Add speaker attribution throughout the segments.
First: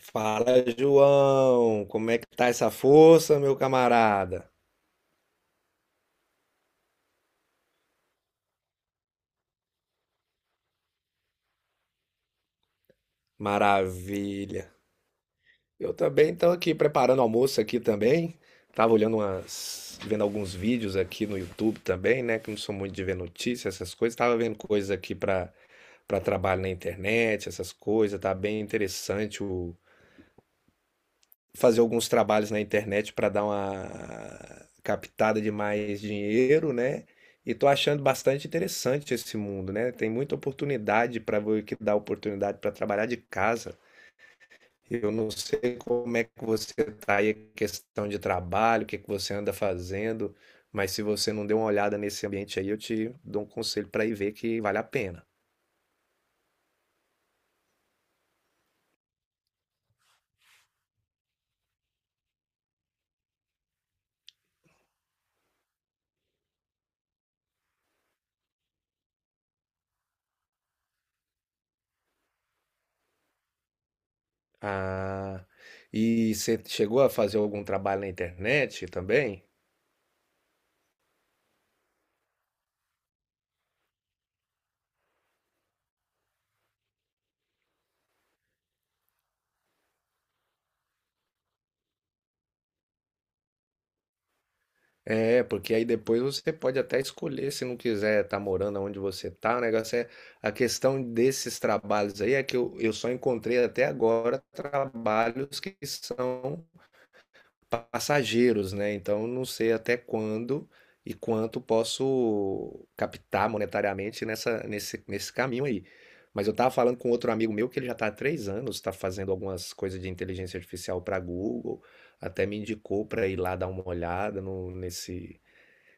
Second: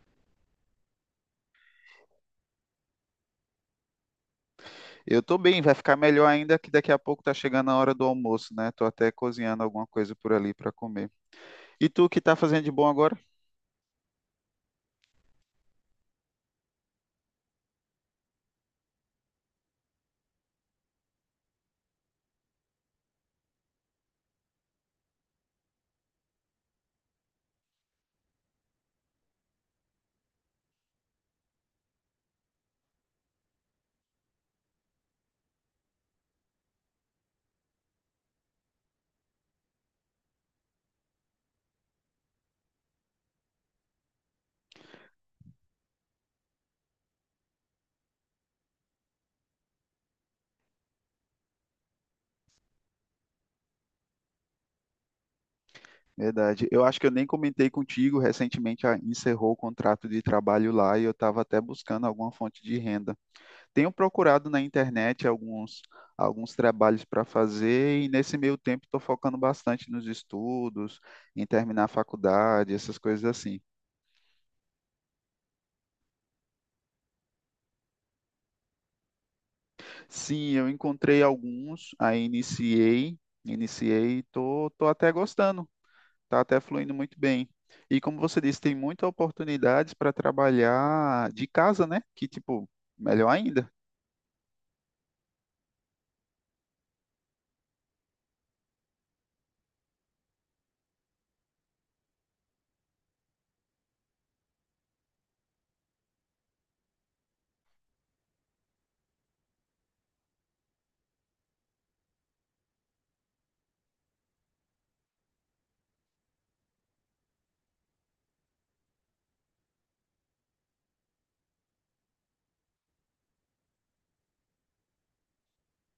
Speaker 1: Fala, João. Como é que tá essa força, meu camarada?
Speaker 2: Eu tô bem, vai ficar melhor ainda que daqui a pouco tá chegando a hora do almoço, né? Tô até cozinhando alguma coisa por ali para comer. E tu, o que tá fazendo de bom agora?
Speaker 1: Maravilha. Eu também estou aqui preparando almoço aqui também. Tava olhando vendo alguns vídeos aqui no YouTube também, né? Que não sou muito de ver notícias, essas coisas. Tava vendo coisas aqui para trabalho na internet, essas coisas. Tá bem interessante fazer alguns trabalhos na internet para dar uma captada de mais dinheiro, né? E tô achando bastante interessante esse mundo, né? Tem muita oportunidade para ver que dá oportunidade para trabalhar de casa. Eu não sei como é que você tá aí, questão de trabalho, o que que você anda fazendo, mas se você não deu uma olhada nesse ambiente aí, eu te dou um conselho para ir ver que vale a pena.
Speaker 2: Verdade. Eu acho que eu nem comentei contigo, recentemente A encerrou o contrato de trabalho lá e eu estava até buscando alguma fonte de renda. Tenho procurado na internet alguns trabalhos para fazer e nesse meio tempo estou focando bastante nos estudos, em terminar a faculdade, essas coisas assim.
Speaker 1: Ah, e você chegou a fazer algum trabalho na internet também?
Speaker 2: Sim, eu encontrei alguns, aí iniciei, tô até gostando, tá até fluindo muito bem. E como você disse, tem muitas oportunidades para trabalhar de casa, né? Que tipo, melhor ainda.
Speaker 1: É, porque aí depois você pode até escolher se não quiser estar morando onde você tá. O negócio é a questão desses trabalhos aí é que eu só encontrei até agora trabalhos que são passageiros, né? Então eu não sei até quando e quanto posso captar monetariamente nesse caminho aí. Mas eu tava falando com outro amigo meu que ele já tá há 3 anos, tá fazendo algumas coisas de inteligência artificial para Google, até me indicou para ir lá dar uma olhada no- nesse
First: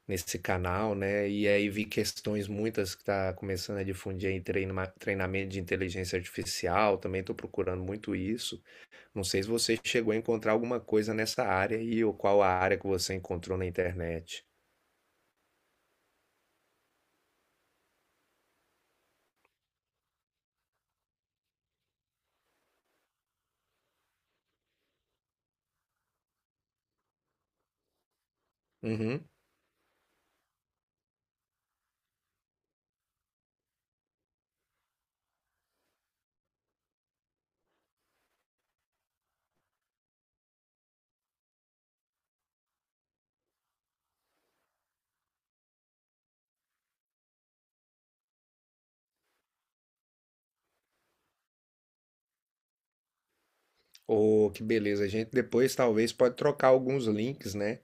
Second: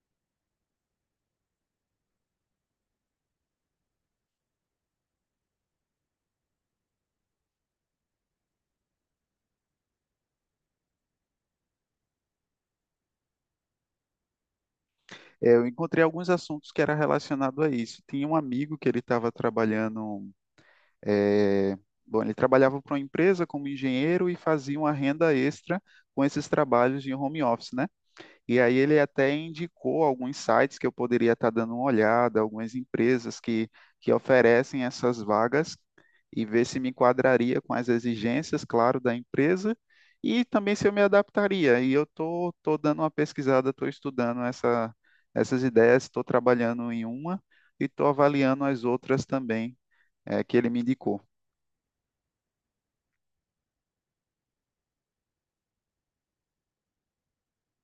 Speaker 1: nesse canal, né? E aí vi questões muitas que está começando a difundir aí treinamento de inteligência artificial, também estou procurando muito isso. Não sei se você chegou a encontrar alguma coisa nessa área e ou qual a área que você encontrou na internet.
Speaker 2: É, eu encontrei alguns assuntos que era relacionado a isso. Tinha um amigo que ele estava trabalhando, é, bom, ele trabalhava para uma empresa como engenheiro e fazia uma renda extra com esses trabalhos de home office, né? E aí ele
Speaker 1: Uhum.
Speaker 2: até indicou alguns sites que eu poderia estar dando uma olhada, algumas empresas que oferecem essas vagas e ver se me enquadraria com as exigências, claro, da empresa e também se eu me adaptaria. E eu tô dando uma pesquisada, estou estudando essas ideias, estou trabalhando em uma e estou avaliando as outras também, que ele me indicou,
Speaker 1: Oh, que beleza. A gente depois talvez pode trocar alguns links, né?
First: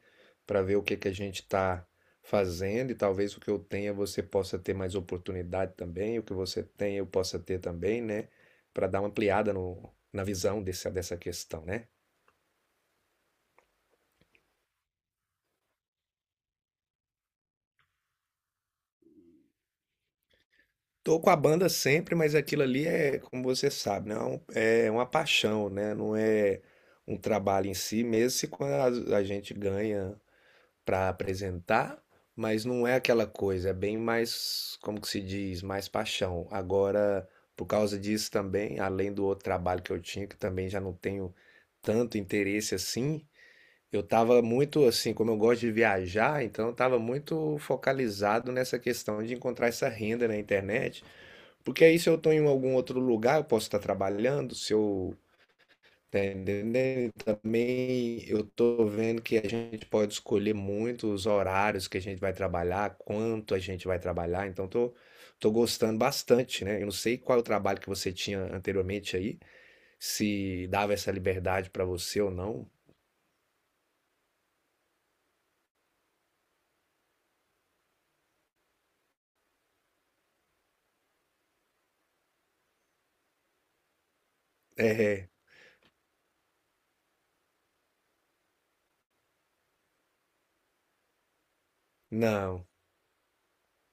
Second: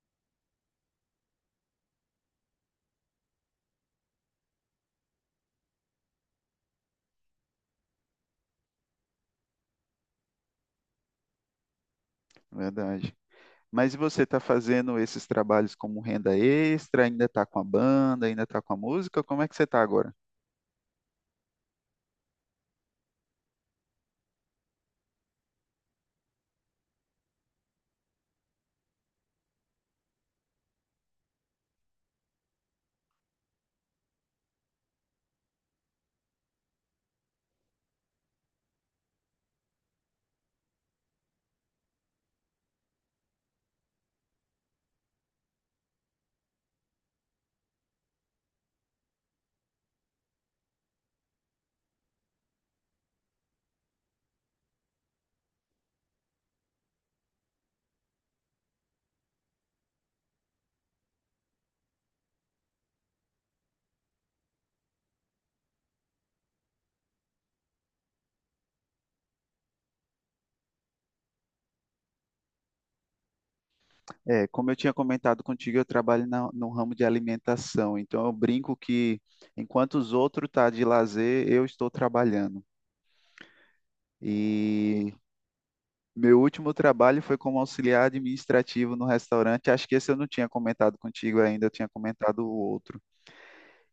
Speaker 1: Para ver o que que a gente está fazendo e talvez o que eu tenha você possa ter mais oportunidade também, o que você tem eu possa ter também, né? Para dar uma ampliada no, na visão dessa questão, né?
Speaker 2: verdade. Mas e você está fazendo esses trabalhos como renda extra? Ainda está com a banda? Ainda está com a música? Como é que você está agora?
Speaker 1: Tô com a banda sempre, mas aquilo ali é, como você sabe, não é um- é uma paixão, né? Não é um trabalho em si, mesmo se quando a gente ganha para apresentar, mas não é aquela coisa, é bem mais, como que se diz, mais paixão. Agora, por causa disso também, além do outro trabalho que eu tinha, que também já não tenho tanto interesse assim, eu estava muito assim, como eu gosto de viajar, então eu estava muito focalizado nessa questão de encontrar essa renda na internet, porque aí se eu estou em algum outro lugar, eu posso estar trabalhando, se eu tá entendendo? E também eu tô vendo que a gente pode escolher muito os horários que a gente vai trabalhar, quanto a gente vai trabalhar, então tô gostando bastante, né? Eu não sei qual é o trabalho que você tinha anteriormente aí, se dava essa liberdade pra você ou não.
Speaker 2: É, como eu tinha comentado contigo, eu trabalho no ramo de alimentação. Então eu brinco que enquanto os outros estão tá de lazer, eu estou trabalhando. E
Speaker 1: É,
Speaker 2: meu último trabalho foi como auxiliar administrativo no restaurante. Acho que esse eu não tinha comentado contigo ainda, eu tinha comentado o
Speaker 1: não.
Speaker 2: outro.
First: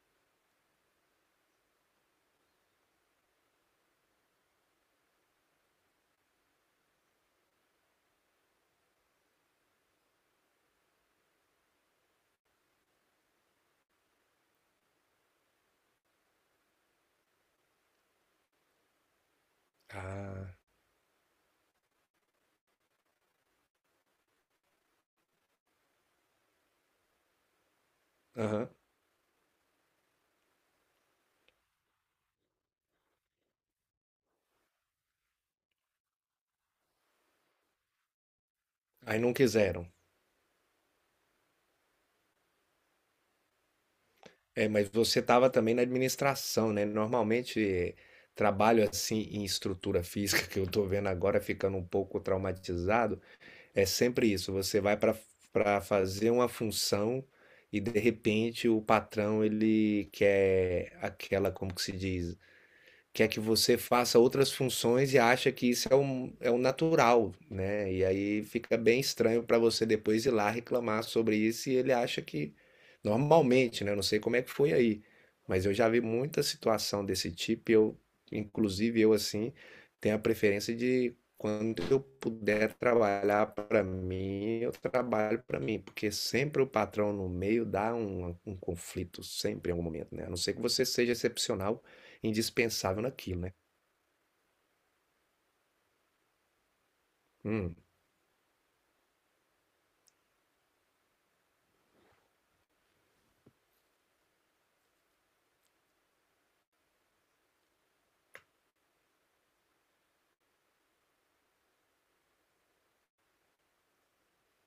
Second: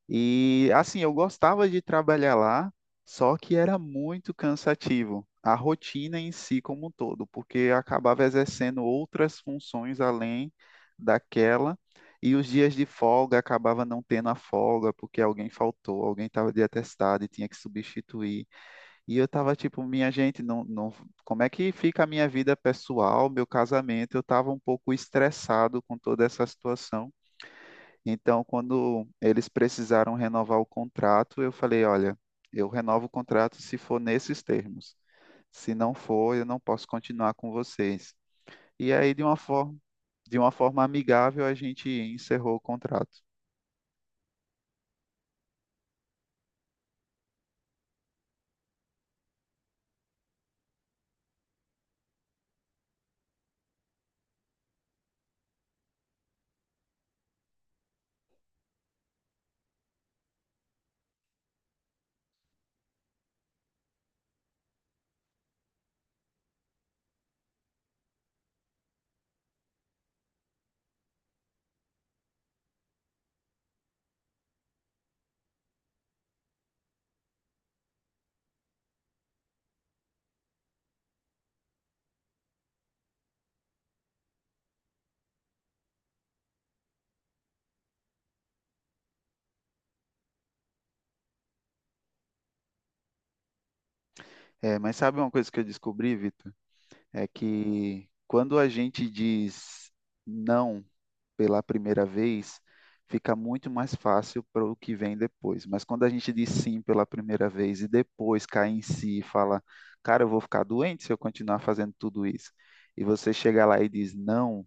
Speaker 2: E assim, eu gostava de trabalhar lá, só que era muito cansativo. A rotina em si como um todo, porque eu acabava exercendo outras funções além daquela, e os dias de folga acabava não tendo a folga, porque alguém faltou, alguém estava de atestado e tinha que substituir. E eu estava tipo, minha gente,
Speaker 1: Ah,
Speaker 2: não, não, como é que fica a minha vida pessoal, meu casamento? Eu estava um pouco estressado com toda essa situação. Então,
Speaker 1: aham.
Speaker 2: quando eles precisaram renovar o contrato, eu falei: olha, eu renovo o contrato se for nesses termos. Se não for, eu não posso continuar com vocês. E aí,
Speaker 1: Aí não quiseram.
Speaker 2: de uma forma amigável, a gente encerrou o contrato.
Speaker 1: É, mas você estava também na administração, né? Normalmente, trabalho assim em estrutura física, que eu tô vendo agora ficando um pouco traumatizado. É sempre isso. Você vai para fazer uma função e de repente o patrão ele quer aquela, como que se diz? Quer que você faça outras funções e acha que isso é um natural, né? E aí fica bem estranho para você depois ir lá reclamar sobre isso e ele acha que normalmente, né? Eu não sei como é que foi aí, mas eu já vi muita situação desse tipo. E eu, inclusive eu assim, tenho a preferência de quando eu puder trabalhar para mim, eu trabalho para mim, porque sempre o patrão no meio dá um conflito, sempre em algum momento, né? A não ser que você seja excepcional, indispensável naquilo, né?
Speaker 2: É, mas sabe uma coisa que eu descobri, Vitor? É
Speaker 1: Hum,
Speaker 2: que quando a gente diz não pela primeira vez, fica muito mais fácil para o que vem depois. Mas quando a gente diz sim pela primeira vez e depois cai em si e fala, cara, eu vou ficar doente se eu continuar fazendo tudo isso, e você chega lá e diz não,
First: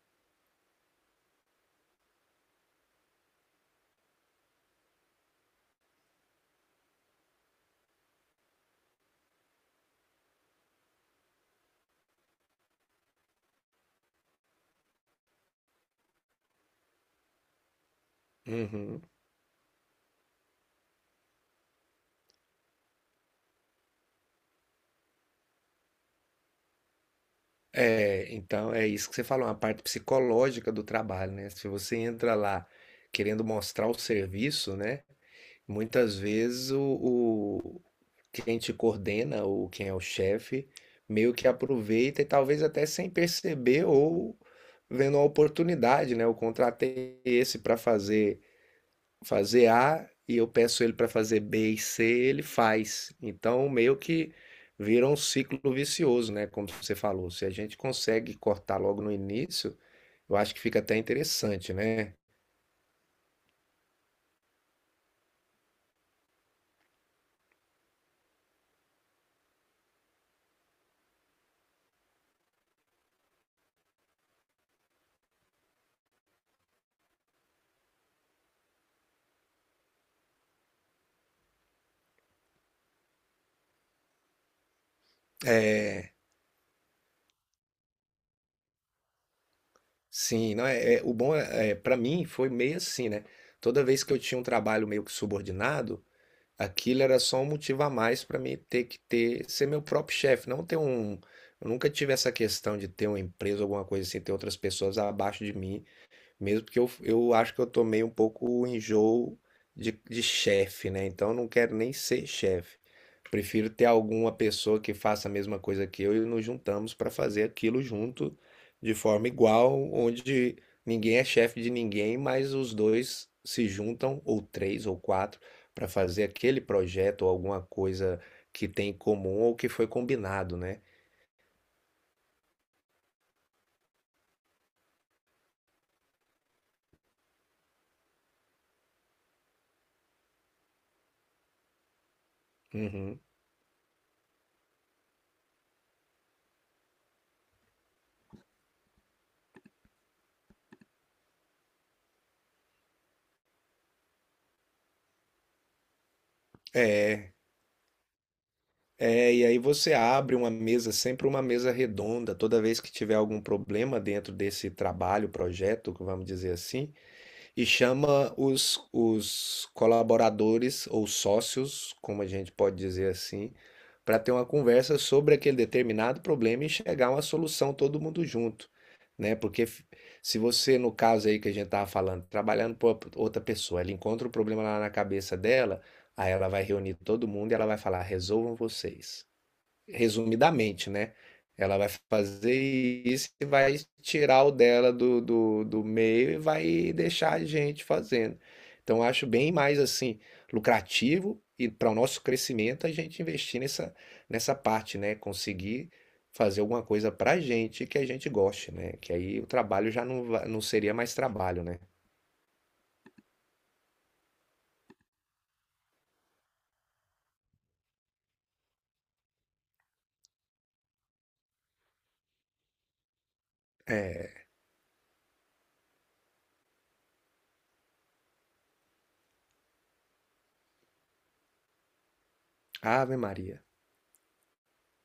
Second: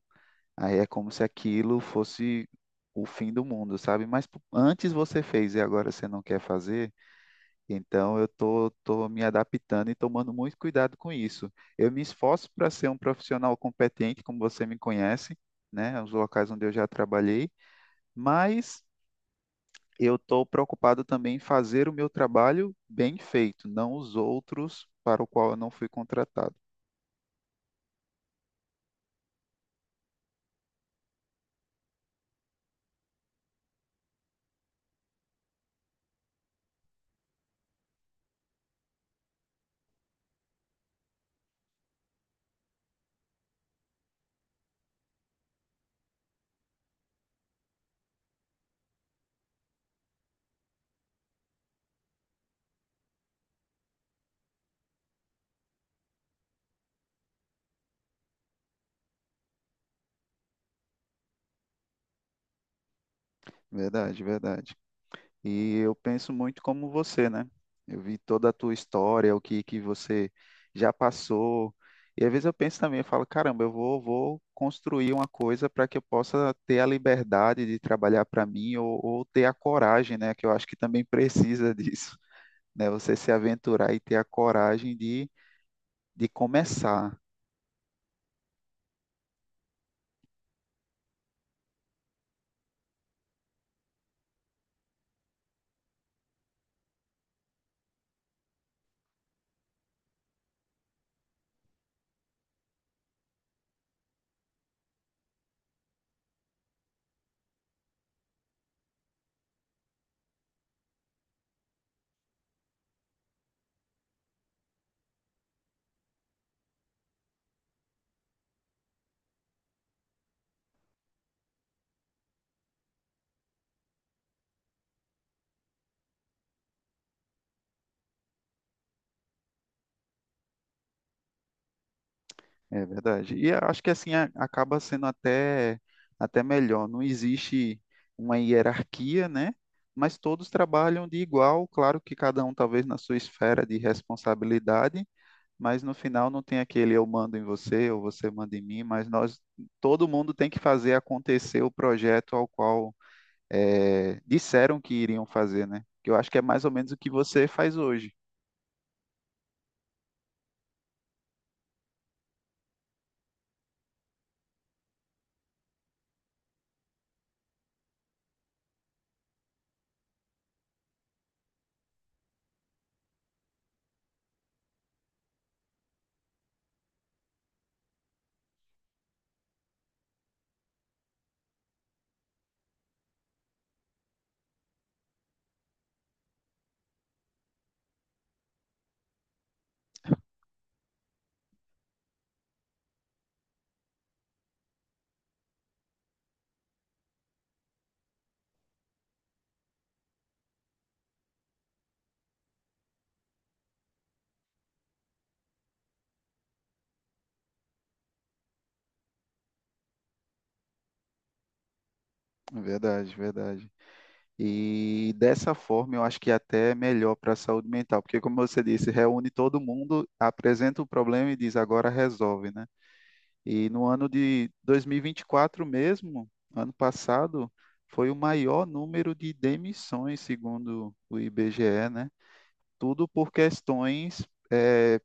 Speaker 2: aí é como se aquilo fosse o fim do mundo, sabe? Mas antes você fez e agora você não quer fazer. Então, eu tô me adaptando e tomando muito cuidado com isso. Eu me esforço para ser um profissional competente, como você me conhece, né? Os locais onde eu já trabalhei, mas
Speaker 1: uhum.
Speaker 2: eu estou preocupado também em fazer o meu trabalho bem feito, não os outros para o qual eu não fui contratado.
Speaker 1: É, então é isso que você falou, uma parte psicológica do trabalho, né? Se você entra lá querendo mostrar o serviço, né? Muitas vezes quem te coordena ou quem é o chefe meio que aproveita e talvez até sem perceber ou vendo a oportunidade, né? Eu contratei esse para fazer A e eu peço ele para fazer B e C, ele faz. Então, meio que vira um ciclo vicioso, né? Como você falou, se a gente consegue cortar logo no início, eu acho que fica até interessante, né?
Speaker 2: Verdade, verdade. E eu penso muito como você, né? Eu vi toda a tua história, o que que você já passou. E às vezes eu penso também, eu falo, caramba, eu vou construir uma coisa para que eu possa ter a liberdade de trabalhar para mim ou ter a coragem, né? Que eu acho que também precisa disso, né? Você se aventurar e ter a coragem de começar.
Speaker 1: Sim, não o bom é para mim foi meio assim, né? Toda vez que eu tinha um trabalho meio que subordinado, aquilo era só um motivo a mais para mim ter que ter ser meu próprio chefe, não ter um. Eu nunca tive essa questão de ter uma empresa, alguma coisa assim, ter outras pessoas abaixo de mim. Mesmo que eu, acho que eu tomei um pouco o enjoo de chefe, né? Então eu não quero nem ser chefe. Prefiro ter alguma pessoa que faça a mesma coisa que eu e nos juntamos para fazer aquilo junto de forma igual, onde ninguém é chefe de ninguém, mas os dois se juntam, ou três ou quatro, para fazer aquele projeto ou alguma coisa que tem em comum ou que foi combinado, né?
Speaker 2: É verdade. E eu acho que assim acaba sendo até melhor. Não existe uma hierarquia, né? Mas todos trabalham de igual, claro que cada um talvez na sua
Speaker 1: Uhum.
Speaker 2: esfera de responsabilidade, mas no final não tem aquele eu mando em você ou você manda em mim, mas nós, todo mundo tem que fazer acontecer o projeto ao qual disseram que iriam fazer, né? Que eu acho que é mais ou menos o
Speaker 1: É,
Speaker 2: que você faz hoje.
Speaker 1: É, e aí você abre uma mesa, sempre uma mesa redonda, toda vez que tiver algum problema dentro desse trabalho, projeto, vamos dizer assim, e chama os colaboradores ou sócios, como a gente pode dizer assim, para ter uma conversa sobre aquele determinado problema e chegar a uma solução todo mundo junto, né? Porque se você, no caso aí que a gente estava falando, trabalhando para outra pessoa, ela encontra o problema lá na cabeça dela, aí ela vai reunir todo mundo e ela vai falar, resolvam vocês, resumidamente, né? Ela vai fazer isso e vai tirar o dela do meio e vai deixar a gente fazendo. Então, eu acho bem mais assim lucrativo e para o nosso crescimento a gente investir nessa parte, né? Conseguir fazer alguma coisa para a gente que a gente goste, né? Que aí o trabalho já não, não seria mais trabalho, né?
Speaker 2: Verdade, verdade. E dessa forma, eu acho que até é melhor para a saúde mental, porque, como você disse, reúne todo mundo, apresenta o problema e diz agora resolve, né? E no ano
Speaker 1: É,
Speaker 2: de 2024 mesmo, ano passado, foi o maior número de demissões, segundo o IBGE, né? Tudo
Speaker 1: Ave
Speaker 2: por
Speaker 1: Maria.
Speaker 2: questões, eh,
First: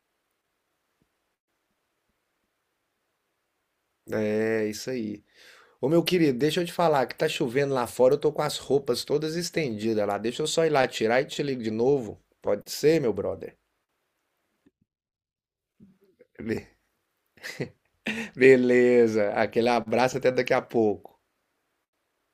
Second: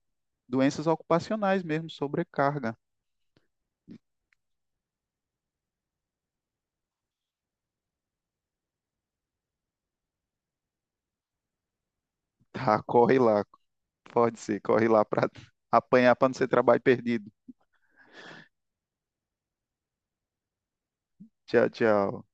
Speaker 2: doenças ocupacionais mesmo, sobrecarga.
Speaker 1: É isso aí. Ô meu querido, deixa eu te falar que tá chovendo lá fora, eu tô com as roupas todas estendidas lá. Deixa eu só ir lá tirar e te ligo de novo. Pode
Speaker 2: Tá,
Speaker 1: ser, meu
Speaker 2: corre lá,
Speaker 1: brother?
Speaker 2: pode ser, corre lá para apanhar para não ser
Speaker 1: Be-
Speaker 2: trabalho perdido.
Speaker 1: Beleza, aquele abraço até daqui a pouco.
Speaker 2: Tchau, tchau.